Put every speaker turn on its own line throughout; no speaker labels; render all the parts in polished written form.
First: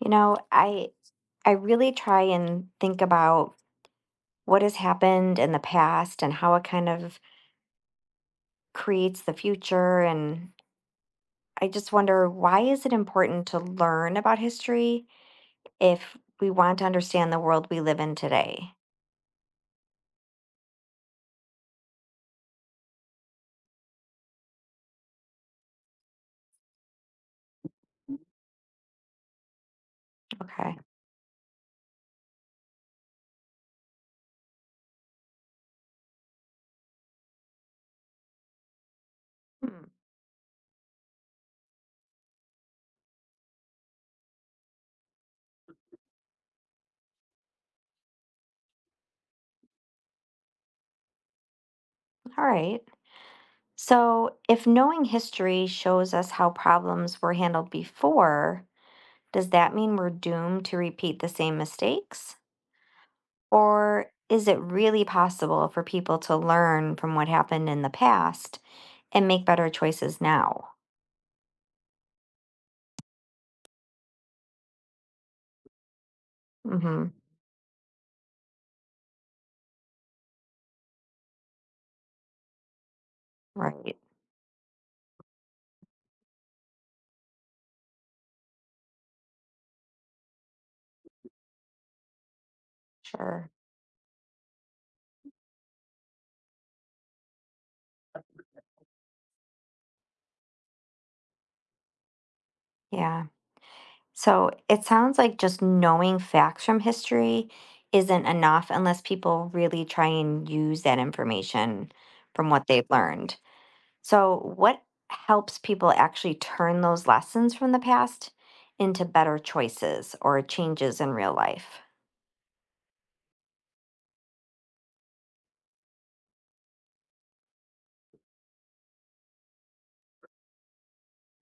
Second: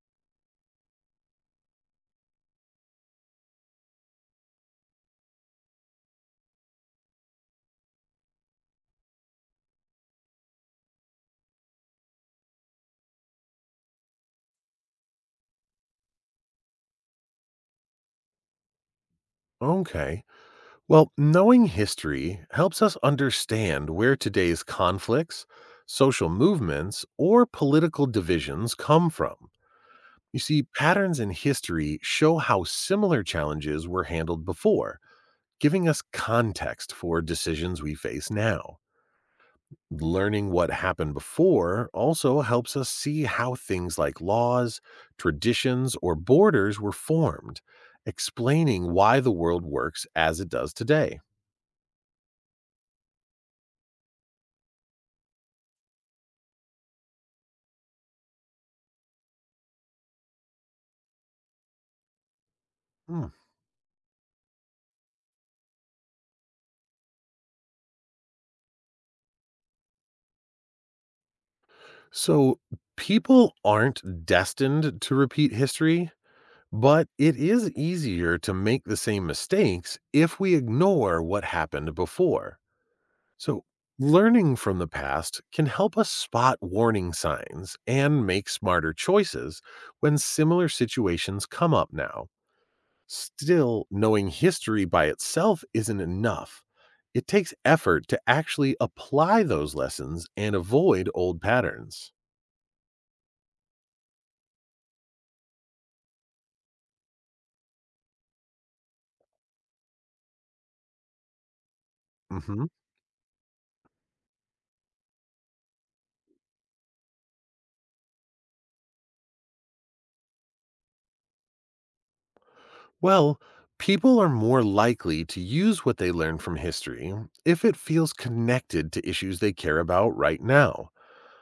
You know, I I really try and think about what has happened in the past and how it kind of creates the future, and I just wonder, why is it important to learn about history if we want to understand the world we live in today?
Okay. Well, knowing history helps us understand where today's conflicts, social movements, or political divisions come from. You see,
Okay.
patterns in history show how similar challenges were handled before, giving us context for decisions we face now.
Hmm.
Learning what happened before also helps us see how things like laws, traditions, or borders were formed, explaining why the world works as it does today.
All right. So, if knowing history shows us how problems were handled before, does that mean we're doomed to repeat the same mistakes?
Hmm.
Or is it really possible for people to learn from what happened in the past and make better choices now?
So, people aren't destined to repeat history, but
Hmm.
it is easier to make the same mistakes if we ignore what happened before. So,
Right.
learning from the past can help us spot warning signs and make smarter choices when similar situations come up now.
Sure.
Still, knowing history by itself isn't enough. It takes effort to actually apply those lessons and avoid old patterns.
Yeah. So it sounds like just knowing facts from history isn't enough unless people really try and use that information from
hmm
what they've learned. So, what helps people actually turn those lessons from the past into better choices or changes in real life?
Well, people are more likely to use what they learn from history if it feels connected to issues they care about right now.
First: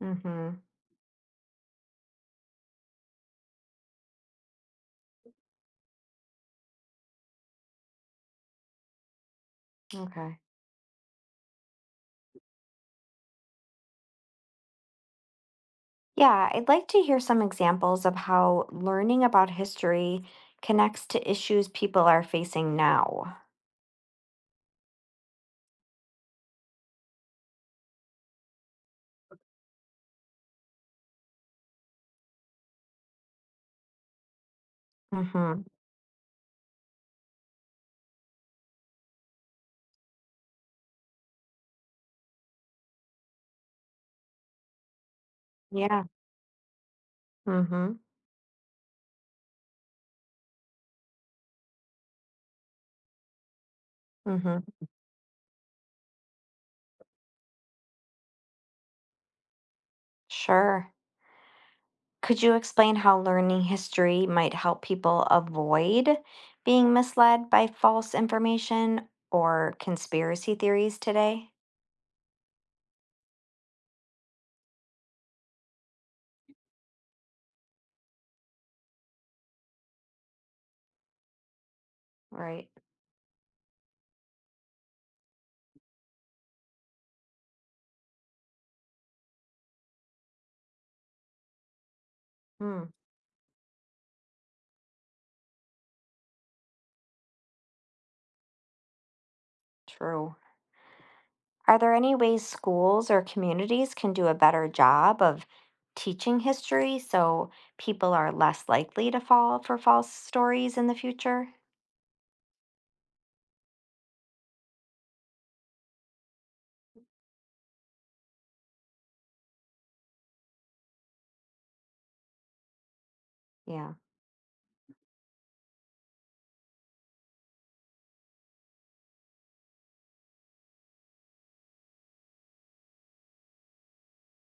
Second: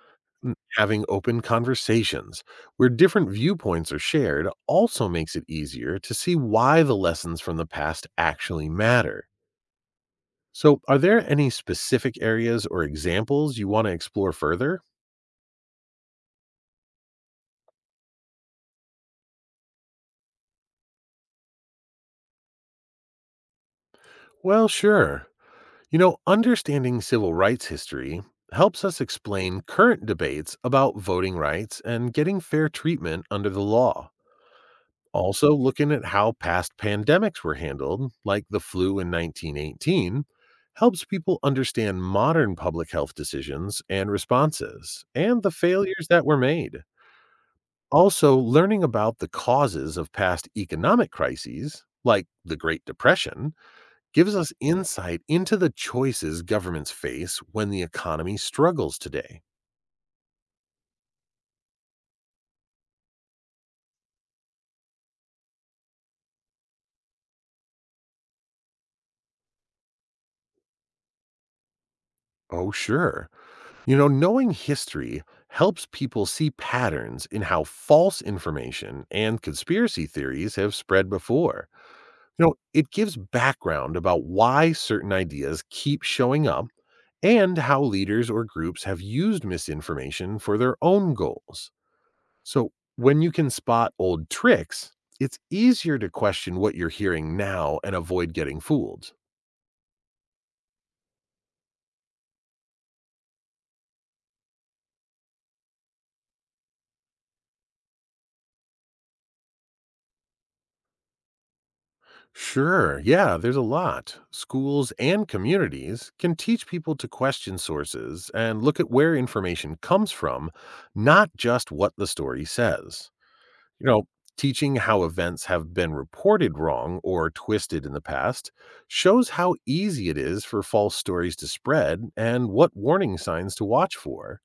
Mm-hmm.
Having open conversations where different viewpoints are shared also makes it easier to see why the lessons from the past actually matter.
Okay.
So, are there any specific areas or examples you want to explore further?
Yeah, I'd like to hear some examples of how learning about history connects to issues people are facing now.
Well, sure. You know, understanding civil rights history helps us explain current debates about voting rights and getting fair treatment under the law. Also,
Mm-hmm.
looking at how past pandemics were handled, like the flu in 1918, helps people understand modern public health decisions and responses and the
Yeah.
failures that were made.
Mm-hmm.
Also, learning about the causes of past economic crises, like the Great Depression, gives us
Mm-hmm.
insight into the choices governments face when the economy struggles today.
Sure. Could you explain how learning history might help people avoid being misled by false information or conspiracy theories today?
Oh, sure. You know, knowing history helps people see patterns in how false information and conspiracy theories have spread before. You know,
Right.
it gives background about why certain ideas keep showing up and how leaders or groups have used misinformation for their own goals. So,
Hmm.
when you can spot old tricks, it's easier to question what you're hearing now and avoid getting fooled.
True. Are there any ways schools or communities can do a better job of teaching history so people are less likely to fall for false stories in the future?
Sure, yeah, there's a lot. Schools and communities can teach people to question sources and look at where information comes from, not just what the story says. You
Yeah.
know, teaching how events have been reported wrong or twisted in the past shows how easy it is for false stories to spread and what warning signs to watch for.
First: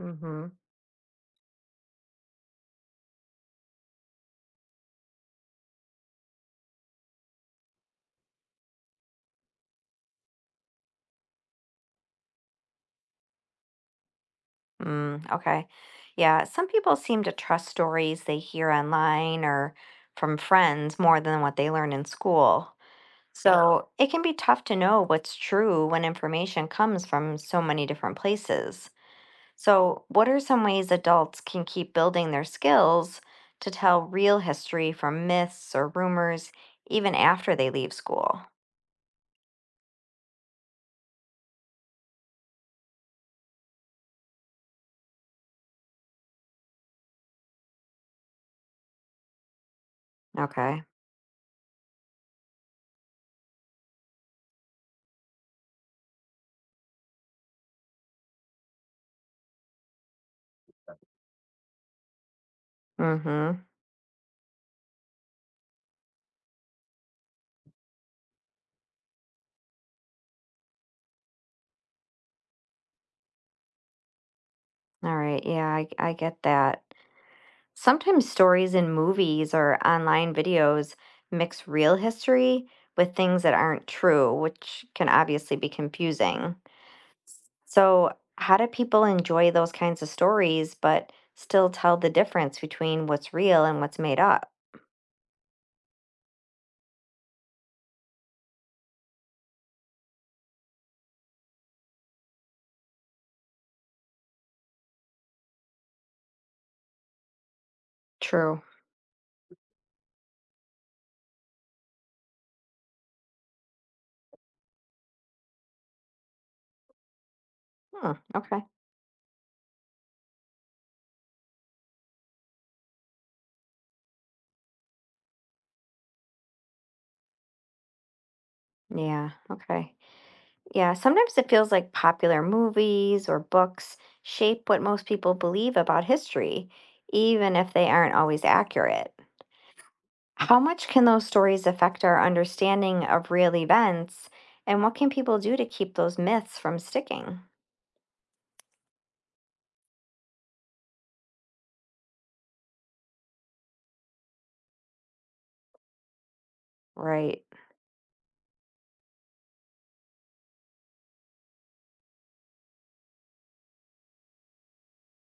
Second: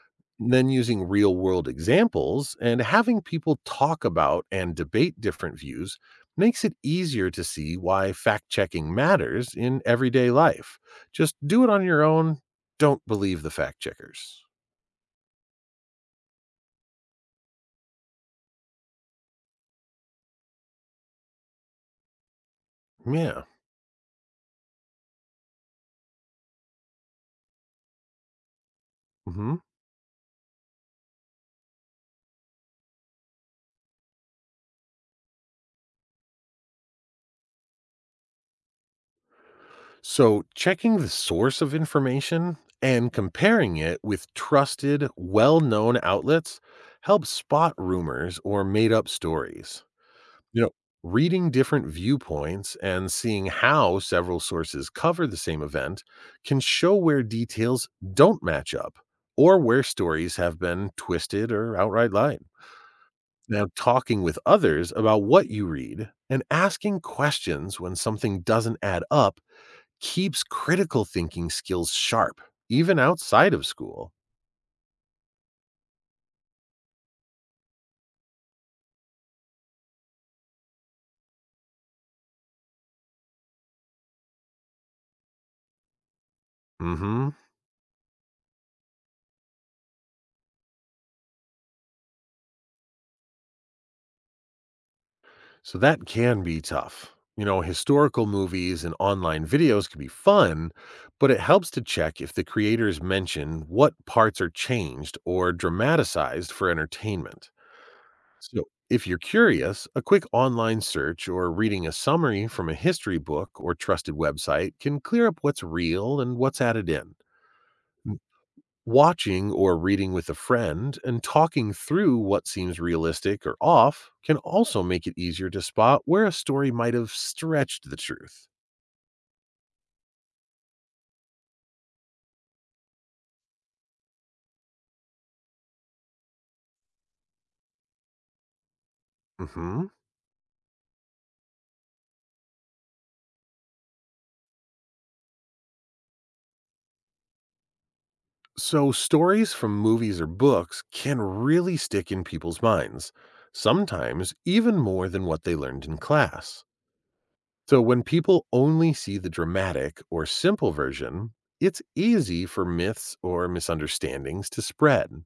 Mm-hmm.
Then using real world examples and having people talk about and debate different views makes it easier to see why fact checking matters in everyday life. Just do it on your own. Don't believe the fact checkers.
Mm, okay. Yeah. Some people seem to trust stories they hear online or from friends more than what they learn in school.
Yeah.
So it can be tough to know what's true when information comes from so many different places.
hmm
So, what are some ways adults can keep building their skills to tell real history from myths or rumors even after they leave school?
So, checking the source of information and comparing it with trusted, well known outlets helps spot rumors or made up stories. You know,
Okay.
reading different viewpoints and seeing how several sources cover the same event can show where details don't match up or where stories have been twisted or outright lied.
Mhm.
Now, talking with others about what you read and asking questions when something doesn't add up keeps critical thinking skills sharp, even outside of school.
All right. Yeah, I get that. Sometimes stories in movies or online videos mix real history with things that aren't true, which can obviously be confusing.
hmm.
So, how do people enjoy those kinds of stories but still tell the difference between what's real and what's made up?
So that can be tough. You know, historical movies and online videos can be fun, but it helps to check if the creators mention what parts are changed or dramatized for entertainment.
True.
So, if you're curious, a quick online search or reading a summary from a history book or trusted website can clear up what's real and what's added in.
Hmm, okay.
Watching or reading with a friend and talking through what seems realistic or off can also make it easier to spot where a story might have stretched the truth.
Yeah, okay. Yeah, sometimes it feels like popular movies or books shape what most people believe about history, even if they aren't always accurate.
Mhm.
How much can those stories affect our understanding of real events, and what can people do to keep those myths from sticking?
So, stories from movies or books can really stick in people's minds, sometimes even more than what they learned in class.
Right.
So, when people only see the dramatic or simple version, it's easy for myths or misunderstandings to spread.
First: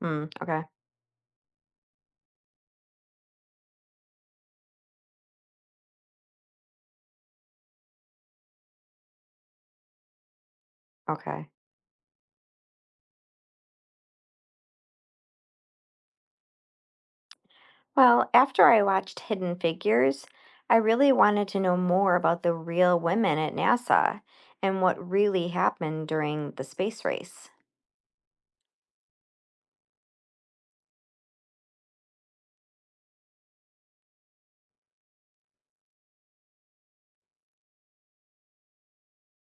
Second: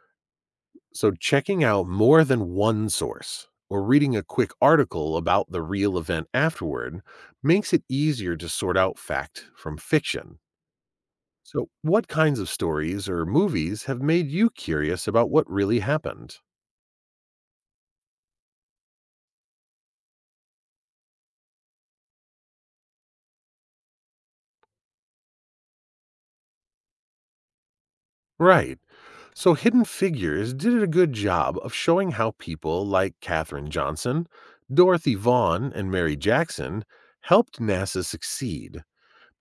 Hmm, okay,
So, checking out more than one source or reading a quick article about the real event afterward makes it easier to sort out fact from fiction.
okay.
So, what kinds of stories or movies have made you curious about what really happened?
Well, after I watched Hidden Figures, I really wanted to know more about the real women at NASA and what really happened during the space race.
Right. So, Hidden Figures did a good job of showing how people like Katherine Johnson, Dorothy Vaughan, and Mary Jackson helped NASA succeed.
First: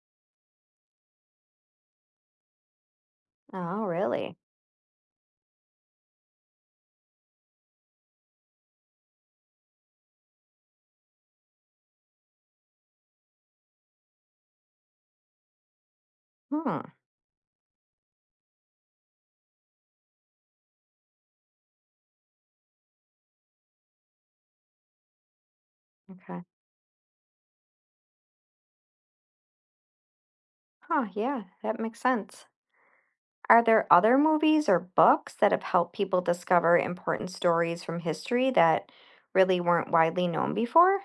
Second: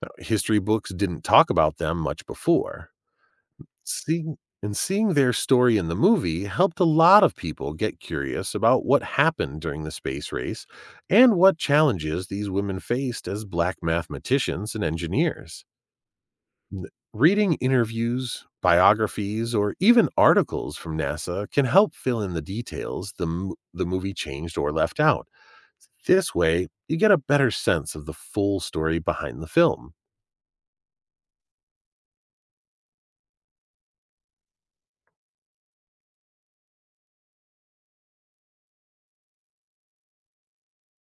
Now, history books didn't talk about them much before.
Oh, really?
Seeing and seeing their story in the movie helped a lot of people get curious about what happened during the space race and what challenges these women faced as black mathematicians and engineers.
Hmm.
N- Reading interviews, biographies, or even articles from NASA can help fill in the details the movie changed or left out. This
Okay.
way, you get a better sense of the full story behind the film.
Huh, yeah, that makes sense. Are there other movies or books that have helped people discover important stories from history that really weren't widely known before?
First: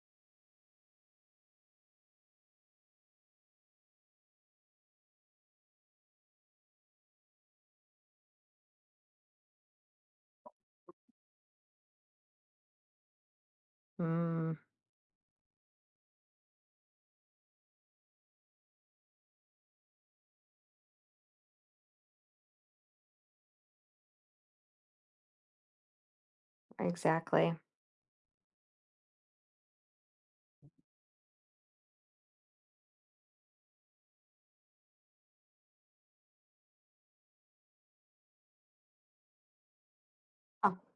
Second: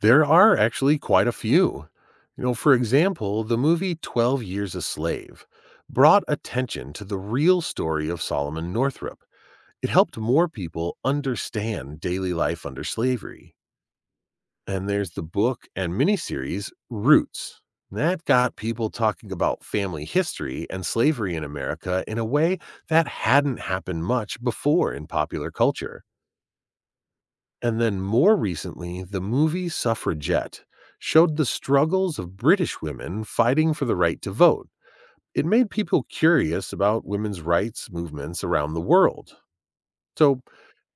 There are actually quite a few. You know, for example, the movie 12 Years a Slave brought attention to the real story of Solomon Northrop. It helped more people understand daily life under slavery.
Hmm,
And there's the book and miniseries Roots. That got people talking about family history and slavery in America in a way that hadn't happened much before in popular culture.
exactly.
And then more recently, the movie Suffragette showed the struggles of British women fighting for the right to vote. It made people curious about women's rights movements around the world. So,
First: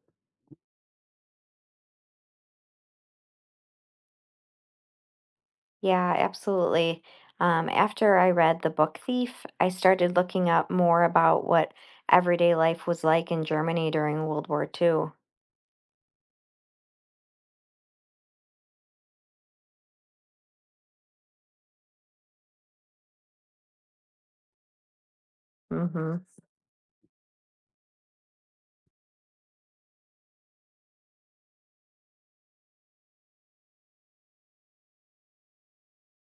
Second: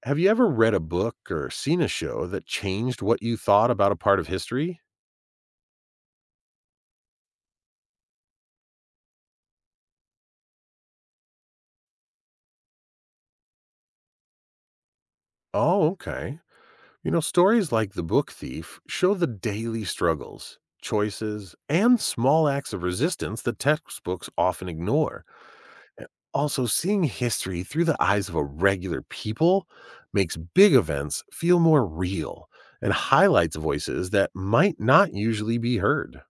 have you ever read a book or seen a show that changed what you thought about a part of history?
Yeah, absolutely. After I read The Book Thief, I started looking up more about what everyday life was like in Germany during World War II.
Oh, okay. You know, stories like The Book Thief show the daily struggles, choices, and small acts of resistance that textbooks often ignore.
Hmm.
Also, seeing history through the eyes of a regular people makes big events feel more real and highlights voices that might not usually be heard.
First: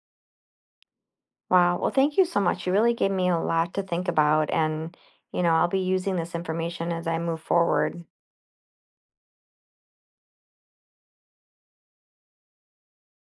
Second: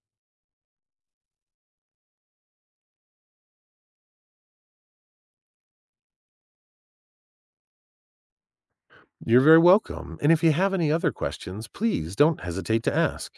Wow. Well, thank you so much. You really gave me a lot to think about, and I'll be using this information as I move forward.
You're very welcome. And if you have any other questions, please don't hesitate to ask.